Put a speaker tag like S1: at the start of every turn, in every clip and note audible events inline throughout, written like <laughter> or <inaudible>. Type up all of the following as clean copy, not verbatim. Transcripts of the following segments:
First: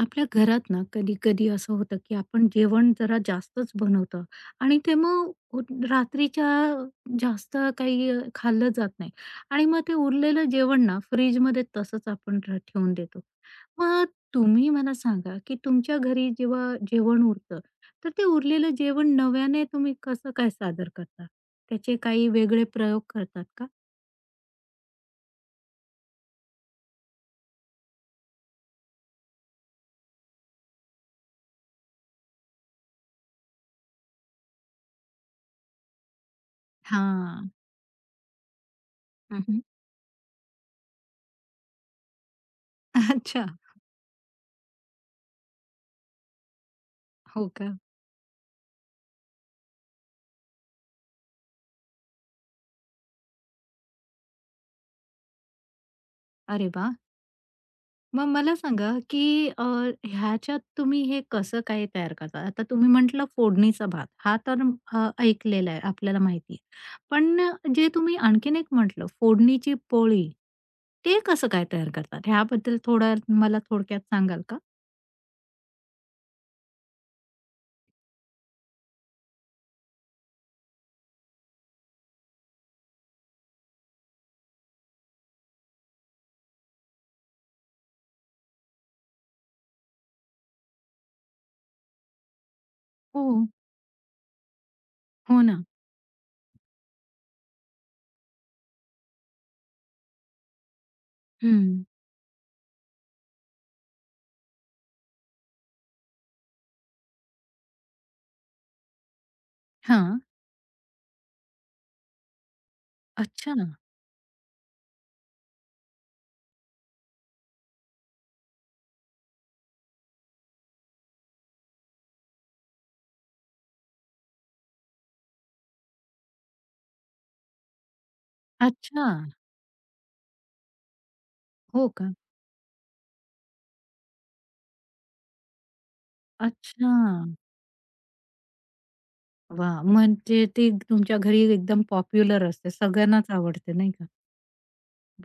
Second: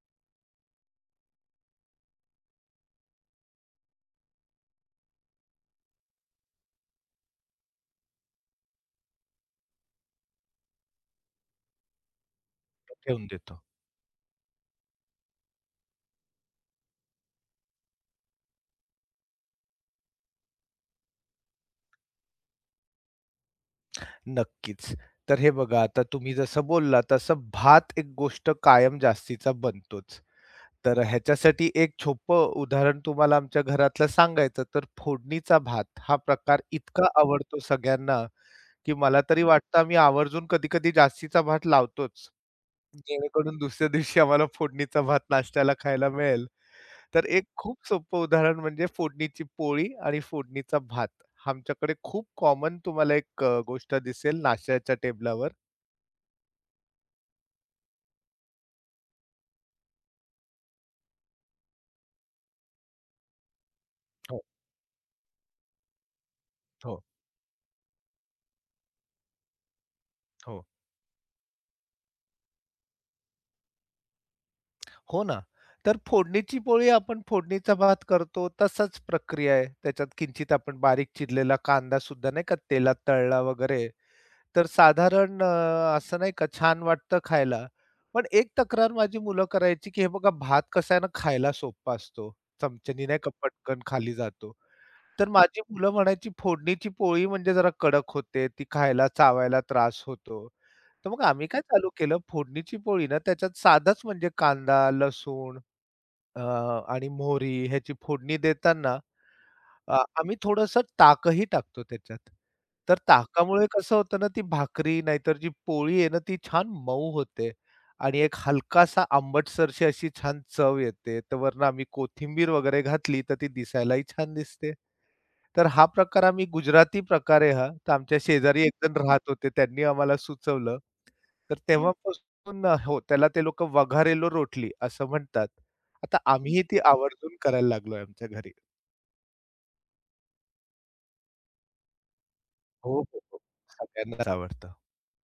S1: आपल्या घरात ना कधी-कधी असं होतं, की आपण जेवण जरा जास्तच बनवतो आणि ते मग उ रात्रीच्या जास्त काही खाल्लं जात नाही आणि मग ते उरलेलं जेवण ना फ्रिजमध्ये तसंच आपण ठेवून देतो.
S2: ठेवून देतो.
S1: मग तुम्ही मला सांगा, की तुमच्या घरी जेव्हा जेवण उरतं, तर ते उरलेलं जेवण नव्याने तुम्ही कसं काय सादर करता? त्याचे काही वेगळे प्रयोग करतात का?
S2: नक्कीच. तर हे बघा आता तुम्ही जसं बोललात तसं भात एक गोष्ट कायम जास्तीचा बनतोच. तर ह्याच्यासाठी एक छोप उदाहरण तुम्हाला आमच्या घरातलं सांगायचं तर फोडणीचा भात हा प्रकार इतका
S1: हां.
S2: आवडतो सगळ्यांना, की मला तरी
S1: हं,
S2: वाटतं आम्ही आवर्जून कधी-कधी जास्तीचा भात लावतोच.
S1: अच्छा.
S2: जेणेकरून दुसऱ्या दिवशी आम्हाला फोडणीचा भात नाश्त्याला खायला मिळेल. तर एक
S1: हो का?
S2: खूप सोपं उदाहरण म्हणजे फोडणीची पोळी आणि फोडणीचा भात. आमच्याकडे खूप कॉमन तुम्हाला एक गोष्ट दिसेल नाश्त्याच्या टेबलावर.
S1: अरे वाह! मग मला सांगा, की ह्याच्यात तुम्ही हे कसं काय तयार करता? आता तुम्ही म्हटलं फोडणीचा भात, हा
S2: हो,
S1: तर ऐकलेला आहे, आपल्याला माहिती आहे.
S2: हो,
S1: पण जे तुम्ही आणखीन एक म्हटलं फोडणीची पोळी,
S2: हो.
S1: ते कसं काय तयार करतात? ह्याबद्दल थोडं मला थोडक्यात सांगाल का?
S2: हो ना. तर फोडणीची पोळी आपण फोडणीचा भात करतो तसाच प्रक्रिया आहे. त्याच्यात किंचित आपण बारीक चिरलेला कांदासुद्धा नाही का तेलात तळला वगैरे तर साधारण असं नाही का छान वाटतं खायला. पण एक तक्रार माझी मुलं करायची, की हे बघा भात कसा आहे ना खायला सोपा असतो. चमच्यानी नाही
S1: हो,
S2: का पटकन खाली जातो. तर
S1: हो ना.
S2: माझी मुलं म्हणायची फोडणीची पोळी म्हणजे जरा कडक होते, ती खायला चावायला त्रास होतो. तर मग आम्ही काय
S1: हं.
S2: चालू केलं फोडणीची पोळी ना त्याच्यात साधंच म्हणजे कांदा, लसूण अ, आणि मोहरी ह्याची फोडणी देताना
S1: हां.
S2: आम्ही थोडंसं ताकही टाकतो त्याच्यात. तर
S1: अच्छा.
S2: ताकामुळे कसं होतं ना, ती भाकरी नाहीतर जी पोळी आहे ना, ती छान मऊ होते आणि एक हलकासा आंबटसरशी अशी छान चव येते. तर वरनं आम्ही कोथिंबीर वगैरे घातली, तर ती दिसायलाही छान दिसते. तर हा प्रकार आम्ही गुजराती प्रकार आहे हा. तर आमच्या शेजारी एकजण
S1: अच्छा.
S2: राहत होते. त्यांनी आम्हाला सुचवलं. तर
S1: हो का?
S2: तेव्हापासून हो, त्याला ते लोकं वघारेलो रोटली असं म्हणतात. आता आम्हीही ती
S1: अच्छा.
S2: आवर्जून करायला लागलोय आमच्या घरी.
S1: वाह! म्हणजे ती तुमच्या घरी एकदम पॉप्युलर असते.
S2: हो, हो,
S1: सगळ्यांनाच
S2: हो.
S1: आवडते, नाही का?
S2: सगळ्यांनाच आवडतं.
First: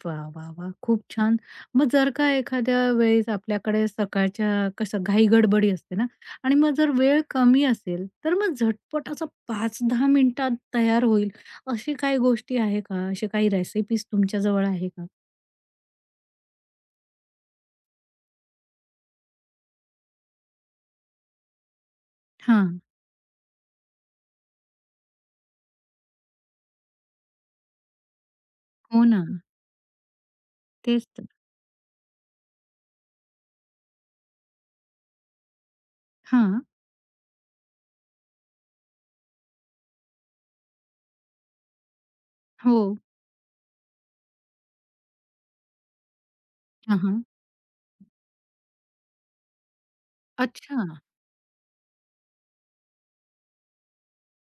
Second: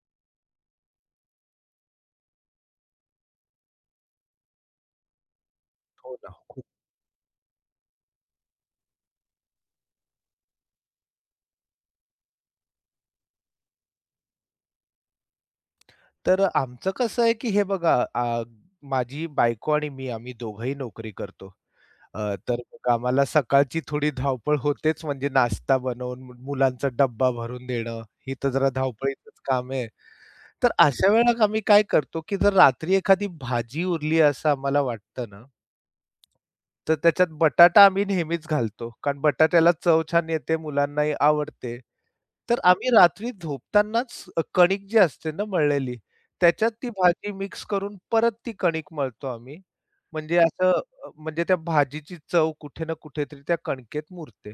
S1: वा, वा, वा, खूप छान. मग जर का एखाद्या वेळेस आपल्याकडे सकाळच्या कसं घाई-गडबडी असते ना
S2: हो ना,
S1: आणि
S2: खूप.
S1: मग जर वेळ कमी असेल, तर मग झटपट असं 5-10 मिनिटात तयार होईल अशी काही गोष्टी आहे का? अशी काही रेसिपीज तुमच्याजवळ आहे का?
S2: तर आमचं कसं आहे, की हे बघा माझी बायको आणि मी आम्ही दोघंही नोकरी करतो. अ, तर
S1: हा,
S2: मग आम्हाला सकाळची थोडी धावपळ होतेच म्हणजे नाश्ता बनवून, मुलांचा डब्बा भरून देणं, ही तर जरा
S1: हो ना.
S2: धावपळीचंच काम आहे. तर
S1: तेच
S2: अशा
S1: तर.
S2: वेळेला आम्ही काय करतो, की जर रात्री एखादी भाजी उरली असं आम्हाला वाटतं ना
S1: हां.
S2: तर त्याच्यात बटाटा आम्ही नेहमीच घालतो. कारण बटाट्याला चव छान येते, मुलांनाही आवडते. तर
S1: हो.
S2: आम्ही रात्री झोपतानाच कणिक जी असते ना मळलेली, त्याच्यात ती
S1: हां, हां.
S2: भाजी मिक्स करून परत ती कणिक मळतो आम्ही. म्हणजे असं
S1: अच्छा.
S2: म्हणजे त्या भाजीची चव कुठे ना कुठेतरी त्या कणकेत मुरते.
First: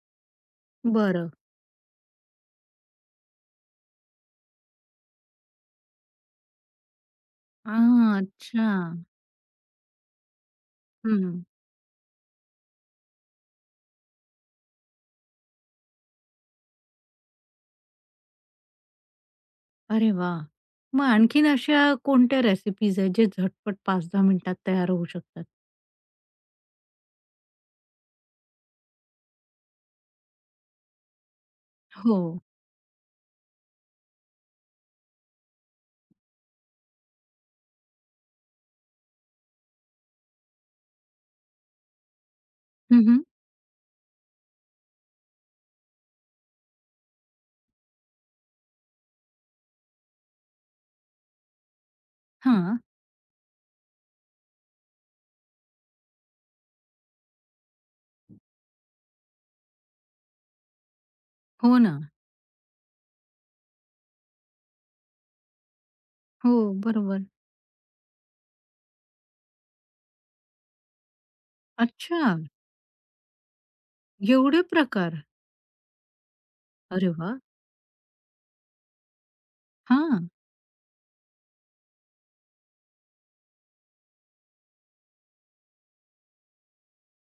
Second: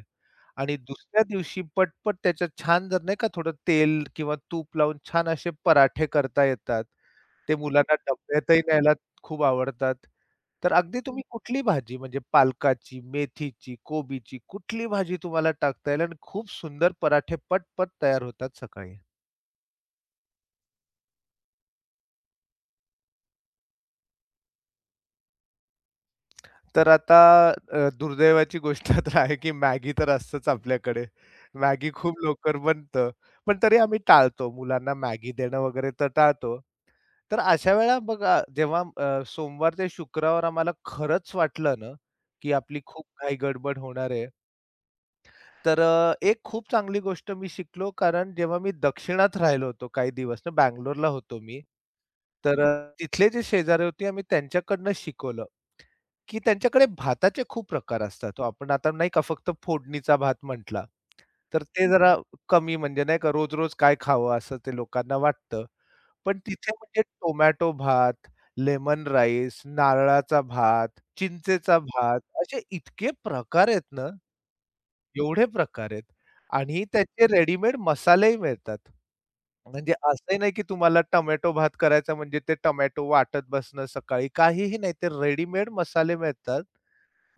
S2: आणि दुसऱ्या
S1: बरं.
S2: दिवशी पटपट त्याच्यात छान जर नाही का थोडं तेल किंवा तूप लावून छान असे पराठे करता येतात. ते मुलांना
S1: हां,
S2: डब्यातही
S1: अच्छा.
S2: न्यायला खूप आवडतात. तर अगदी तुम्ही
S1: हं.
S2: कुठली भाजी म्हणजे पालकाची, मेथीची, कोबीची कुठली भाजी तुम्हाला टाकता येईल आणि खूप सुंदर पराठे पटपट तयार होतात सकाळी.
S1: अरे वाह! मग आणखीन अशा कोणत्या रेसिपीज आहेत जे झटपट 5-10 मिनिटात तयार होऊ शकतात?
S2: तर आता दुर्दैवाची गोष्ट <laughs> तर आहे की मॅगी तर असतंच आपल्याकडे. मॅगी खूप
S1: हो.
S2: लवकर बनतं. पण तरी आम्ही टाळतो. मुलांना मॅगी देणं वगैरे तर टाळतो. तर अशा वेळा बघा जेव्हा सोमवार ते शुक्रवार आम्हाला खरंच वाटलं ना, की आपली खूप घाई गडबड होणार आहे. तर एक खूप चांगली गोष्ट मी शिकलो, कारण जेव्हा मी दक्षिणात राहिलो होतो काही दिवस ना, बंगलोरला होतो मी. तर
S1: हां.
S2: तिथले जे शेजारी होते आम्ही त्यांच्याकडनं शिकवलं, की त्यांच्याकडे भाताचे खूप प्रकार असतात हो. आपण आता नाही का फक्त फोडणीचा भात म्हटला, तर
S1: हो
S2: ते
S1: ना.
S2: जरा कमी म्हणजे नाही का रोज-रोज काय खावं असं ते लोकांना वाटतं. पण
S1: हो,
S2: तिथे म्हणजे
S1: बरोबर.
S2: टोमॅटो भात, लेमन राईस, नारळाचा भात, चिंचेचा भात
S1: अच्छा,
S2: असे इतके प्रकार आहेत ना
S1: एवढे प्रकार.
S2: एवढे प्रकार आहेत आणि
S1: अरे
S2: त्याचे
S1: वाह!
S2: रेडीमेड मसालेही मिळतात. म्हणजे
S1: हां.
S2: असंही नाही की तुम्हाला टोमॅटो भात करायचा म्हणजे ते टोमॅटो वाटत बसणं सकाळी, काहीही नाही. ते रेडीमेड मसाले मिळतात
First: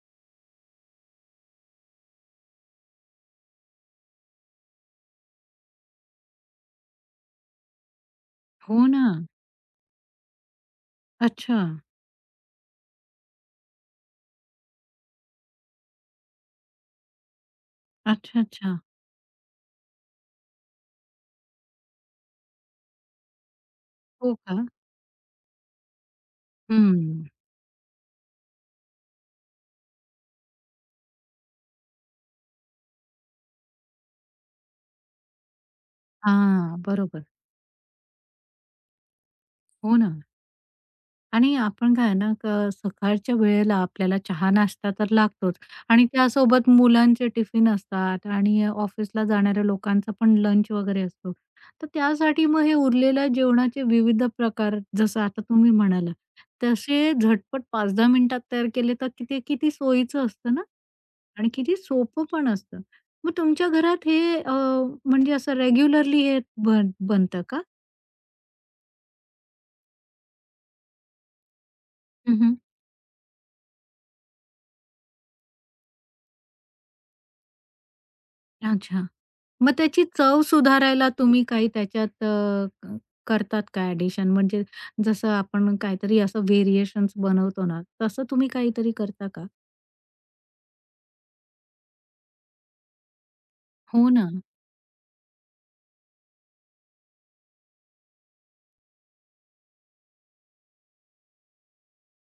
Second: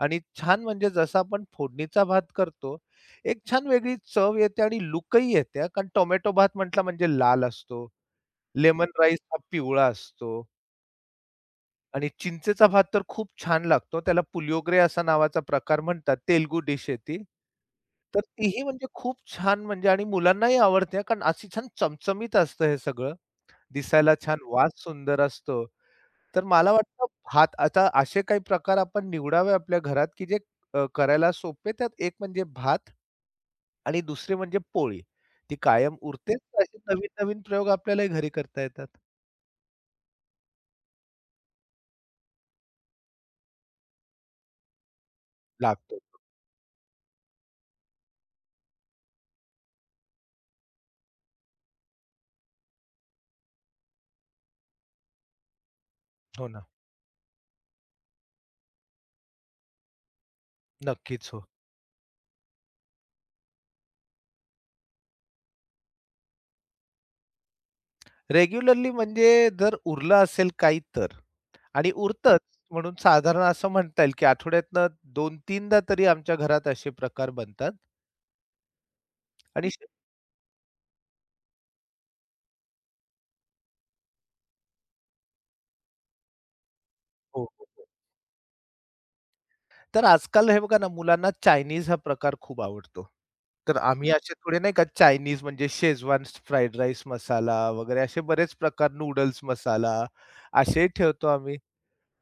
S2: आणि छान म्हणजे जसा आपण फोडणीचा भात करतो, एक छान वेगळी चव येते आणि लूकही येते हां, कारण टोमॅटो भात म्हटला म्हणजे लाल असतो,
S1: हो
S2: लेमन
S1: ना.
S2: राईस हा पिवळा असतो.
S1: अच्छा.
S2: आणि चिंचेचा भात तर खूप छान लागतो. त्याला पुलियोगरे असा नावाचा प्रकार म्हणतात. तेलगू डिश आहे ती. तर
S1: अच्छा,
S2: तीही
S1: अच्छा.
S2: म्हणजे खूप छान म्हणजे आणि मुलांनाही आवडते हां, कारण अशी छान चमचमीत असतं हे सगळं. दिसायला
S1: हो
S2: छान,
S1: का?
S2: वास सुंदर असतो. तर मला वाटतं
S1: हं.
S2: भात आता असे काही प्रकार आपण निवडावे आपल्या घरात, की जे करायला सोपे. त्यात एक म्हणजे भात आणि दुसरी म्हणजे पोळी. ती कायम उरतेच. असे
S1: हां, बरोबर.
S2: नवीन-नवीन प्रयोग आपल्यालाही घरी करता येतात.
S1: हो ना. आणि आपण काय आहे ना, सकाळच्या वेळेला आपल्याला चहा, नाश्ता तर लागतोच
S2: लागतो.
S1: आणि त्यासोबत मुलांचे टिफिन असतात आणि ऑफिसला जाणाऱ्या लोकांचा पण लंच वगैरे असतो. तर त्यासाठी मग हे उरलेल्या जेवणाचे विविध प्रकार जसं आता तुम्ही म्हणालात,
S2: हो ना.
S1: तसे झटपट 5-10 मिनिटात तयार केले तर किती किती सोयीचं असतं ना
S2: नक्कीच. हो.
S1: आणि किती सोपं पण असतं. मग तुमच्या घरात हे म्हणजे असं रेग्युलरली हे बनतं का?
S2: रेग्युलरली म्हणजे जर उरलं असेल काही तर आणि उरतंच
S1: हं,
S2: म्हणून साधारण असं म्हणता येईल, की आठवड्यातनं 2-3दा तरी आमच्या घरात असे प्रकार बनतात
S1: अच्छा.
S2: आणि
S1: मग
S2: श-
S1: त्याची चव सुधारायला तुम्ही काही त्याच्यात अ, क करतात काय ॲडिशन? म्हणजे जसं आपण काहीतरी असं व्हेरिएशन्स
S2: हो, हो,
S1: बनवतो ना,
S2: हो.
S1: तसं तुम्ही काहीतरी करता का?
S2: तर आजकाल हे बघा ना, मुलांना चायनीज हा प्रकार खूप आवडतो. तर
S1: हो
S2: आम्ही
S1: ना.
S2: असे थोडे नाही का चायनीज म्हणजे शेजवान फ्राईड राईस मसाला वगैरे असे बरेच प्रकार नूडल्स मसाला असेही ठेवतो आम्ही.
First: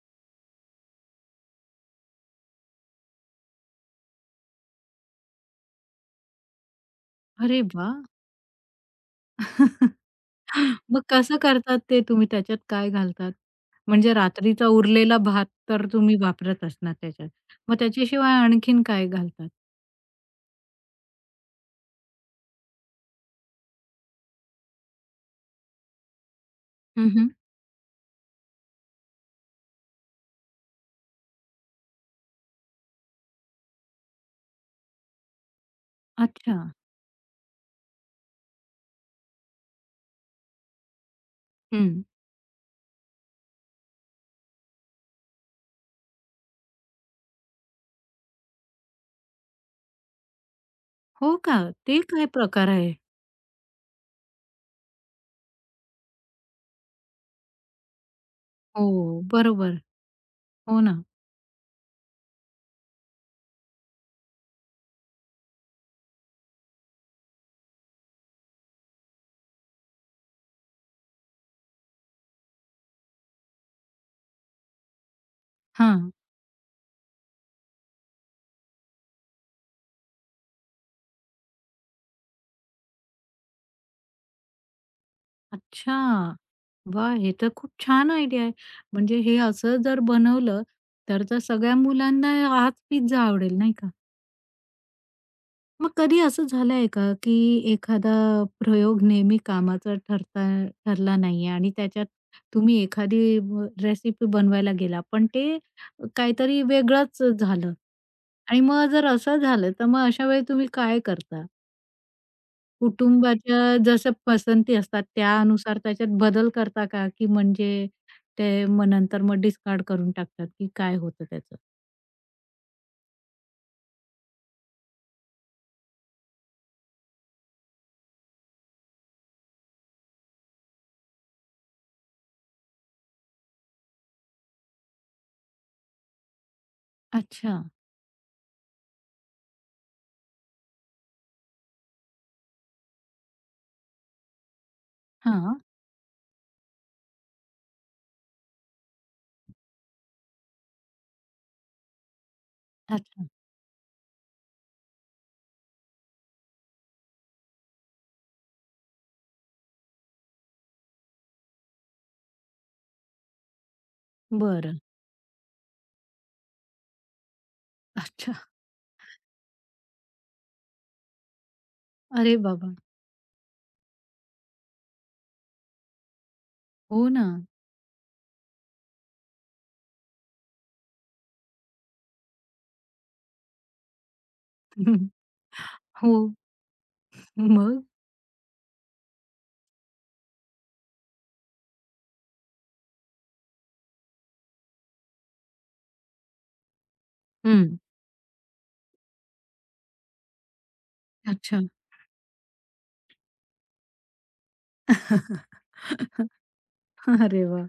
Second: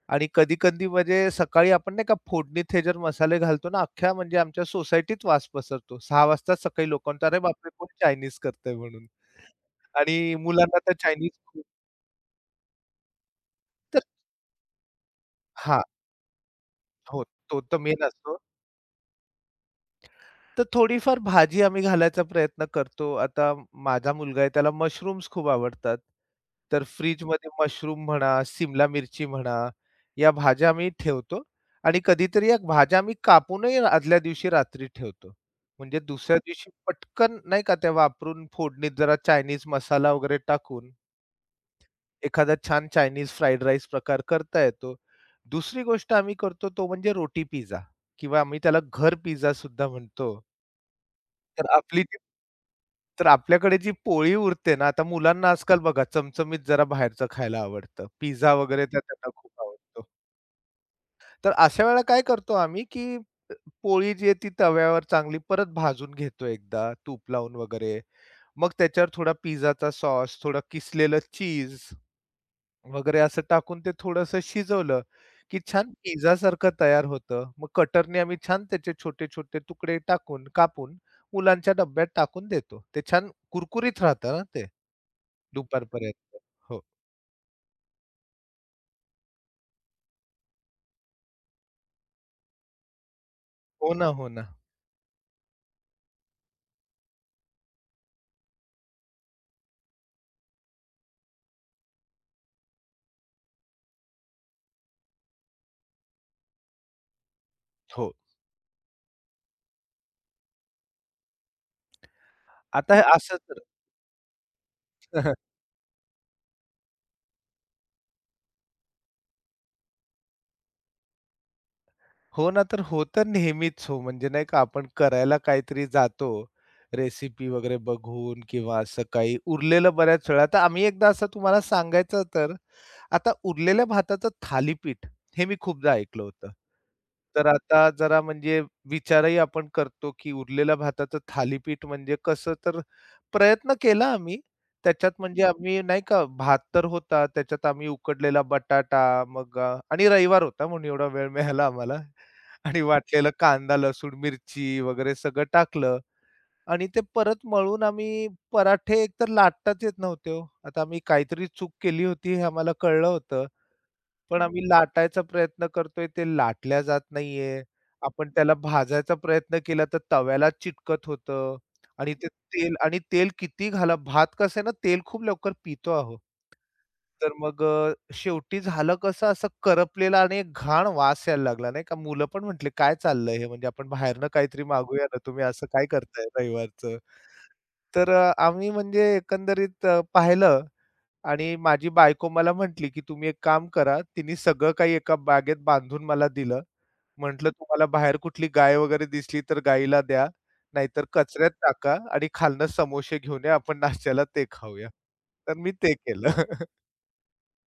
S2: आणि कधी-कधी म्हणजे सकाळी आपण नाही का फोडणीत हे जर मसाले घालतो ना, अख्ख्या म्हणजे आमच्या सोसायटीत वास पसरतो. 6:00 वाजता सकाळी लोकांचा, "अरे
S1: अरे
S2: बापरे! कोण
S1: वाह!
S2: चायनीज करतंय?" म्हणून
S1: <laughs>
S2: आणि मुलांना तर
S1: मग
S2: चायनीज
S1: कसं
S2: खूप
S1: करतात ते तुम्ही? त्याच्यात काय घालतात?
S2: तर
S1: म्हणजे रात्रीचा उरलेला भात
S2: हां,
S1: तर तुम्ही वापरत असणार
S2: हो.
S1: त्याच्यात.
S2: तो
S1: मग
S2: तर मेन
S1: त्याच्याशिवाय
S2: असतो.
S1: आणखीन काय घालतात?
S2: तर थोडीफार भाजी आम्ही घालायचा प्रयत्न करतो. आता माझा मुलगा आहे त्याला मशरूम्स खूप आवडतात. तर
S1: हं, हं.
S2: फ्रिजमध्ये मशरूम म्हणा, सिमला मिरची म्हणा, या भाज्या आम्ही ठेवतो आणि कधीतरी या भाज्या आम्ही कापूनही आदल्या दिवशी रात्री ठेवतो. म्हणजे दुसऱ्या
S1: अच्छा.
S2: दिवशी पटकन नाही का त्या वापरून फोडणीत जरा चायनीज मसाला वगैरे टाकून
S1: हं.
S2: एखादा छान चायनीज फ्राईड राईस प्रकार करता येतो. दुसरी गोष्ट आम्ही करतो तो म्हणजे रोटी पिझ्झा किंवा आम्ही त्याला घर पिझ्झासुद्धा म्हणतो.
S1: हो का?
S2: तर
S1: ते
S2: आपली जी
S1: काय प्रकार आहे?
S2: तर आपल्याकडे जी पोळी उरते ना, आता मुलांना आजकाल बघा चमचमीत जरा बाहेरचं खायला आवडतं. पिझ्झा वगैरे तर
S1: हो.
S2: त्यांना खूप
S1: बरोबर.
S2: आवडतो.
S1: हो ना.
S2: तर अशा वेळेला काय करतो आम्ही, की पोळी जी आहे ती तव्यावर चांगली परत भाजून घेतो एकदा तूप लावून वगैरे. मग त्याच्यावर थोडा पिझ्झाचा सॉस, थोडं किसलेलं चीज वगैरे असं टाकून ते थोडंसं शिजवलं, की छान
S1: हां.
S2: पिझ्झासारखं तयार होतं. मग कटरने आम्ही छान त्याचे छोटे-छोटे तुकडे टाकून, कापून मुलांच्या डब्यात टाकून देतो. ते छान कुरकुरीत राहतं ना ते
S1: अच्छा!
S2: दुपारपर्यंत. हो.
S1: वाह! हे तर खूप छान आयडिया आहे. म्हणजे हे असं जर बनवलं, तर तर सगळ्या मुलांना हाच पिझ्झा आवडेल, नाही का?
S2: हो ना, हो ना.
S1: मग कधी असं झालंय का, की एखादा प्रयोग नेहमी कामाचा ठरला नाहीये आणि त्याच्यात तुम्ही एखादी रेसिपी बनवायला गेला, पण ते काहीतरी वेगळंच झालं
S2: हो.
S1: आणि मग जर असं झालं, तर मग अशा वेळी तुम्ही काय करता?
S2: आता हे असंच
S1: कुटुंबाच्या जसं पसंती असतात
S2: <laughs>
S1: त्यानुसार त्याच्यात बदल करता का? की म्हणजे ते मग नंतर मग डिस्कार्ड करून टाकतात, की काय होतं त्याचं?
S2: हो ना, तर होतं नेहमीच हो. म्हणजे नाही का आपण करायला काहीतरी जातो, रेसिपी वगैरे बघून किंवा असं काही उरलेलं बऱ्याच वेळा. तर आम्ही एकदा असं तुम्हाला सांगायचं तर, आता उरलेल्या भाताचं थालीपीठ हे मी खूपदा ऐकलं होतं. तर
S1: अच्छा.
S2: आता जरा म्हणजे विचारही आपण करतो, की उरलेल्या भाताचं थालीपीठ म्हणजे कसं? तर प्रयत्न केला आम्ही. त्याच्यात म्हणजे
S1: हां.
S2: आम्ही नाही का भात तर होता, त्याच्यात आम्ही उकडलेला बटाटा मग आणि रविवार होता म्हणून एवढा वेळ मिळाला आम्हाला. आणि
S1: अच्छा.
S2: वाटलेलं कांदा, लसूण, मिरची वगैरे सगळं टाकलं आणि ते परत मळून आम्ही पराठे एकतर लाटताच येत नव्हते हो. आता आम्ही काहीतरी चूक केली होती हे आम्हाला कळलं होतं. पण हं. आम्ही
S1: बरं.
S2: लाटायचा प्रयत्न करतोय, ते लाटल्या जात नाहीये. आपण
S1: अच्छा.
S2: त्याला भाजायचा प्रयत्न केला तर तव्याला चिटकत होतं आणि ते
S1: अरे
S2: तेल
S1: बाबा!
S2: आणि तेल किती घाला भात कसं आहे ना तेल खूप लवकर पितो अहो.
S1: हो ना.
S2: तर मग शेवटी झालं कसं असं करपलेला आणि एक घाण वास यायला लागला नाही का. मुलं पण म्हटले, "काय चाललंय हे? म्हणजे आपण बाहेरनं काहीतरी मागूया ना, तुम्ही असं काय
S1: हो.
S2: करताय रविवारचं?"
S1: मग?
S2: तर आम्ही म्हणजे एकंदरीत पाहिलं आणि माझी बायको मला म्हटली, की "तुम्ही एक काम करा." तिने सगळं काही एका बॅगेत बांधून मला दिलं. म्हटलं,
S1: हं.
S2: "तुम्हाला बाहेर कुठली गाय वगैरे दिसली तर गाईला द्या, नाहीतर कचऱ्यात
S1: अच्छा.
S2: टाका आणि खालनं समोसे घेऊन या. आपण नाश्त्याला ते खाऊया." तर मी ते केलं.
S1: <laughs> अरे वाह!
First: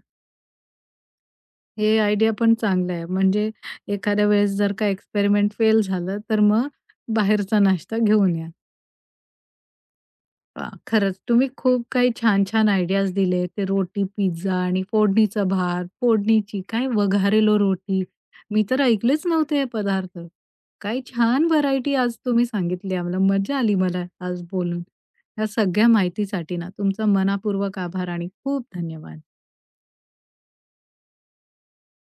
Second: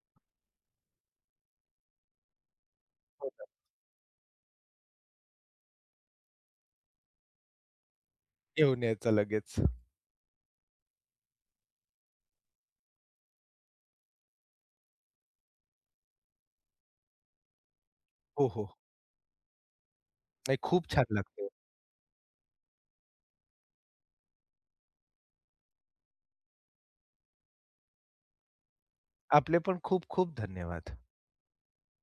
S1: हे आयडिया पण चांगलं आहे. म्हणजे
S2: <laughs>
S1: एखाद्या वेळेस जर का एक्सपेरिमेंट फेल झालं, तर मग बाहेरचा नाश्ता घेऊन या.
S2: घेऊन यायचा लगेच.
S1: वाह! खरंच तुम्ही खूप काही छान-छान आयडियाज दिले. ते रोटी, पिझ्झा आणि फोडणीचा भात, फोडणीची काय वघारेलो रोटी.
S2: हो,
S1: मी
S2: हो.
S1: तर ऐकलेच नव्हते हे पदार्थ.
S2: नाही खूप
S1: काही
S2: छान
S1: छान
S2: लागते.
S1: व्हरायटी आज तुम्ही सांगितली आम्हाला. मजा आली मला आज बोलून. या सगळ्या माहितीसाठी ना तुमचा मनःपूर्वक आभार आणि खूप धन्यवाद.
S2: आपले पण खूप खूप धन्यवाद.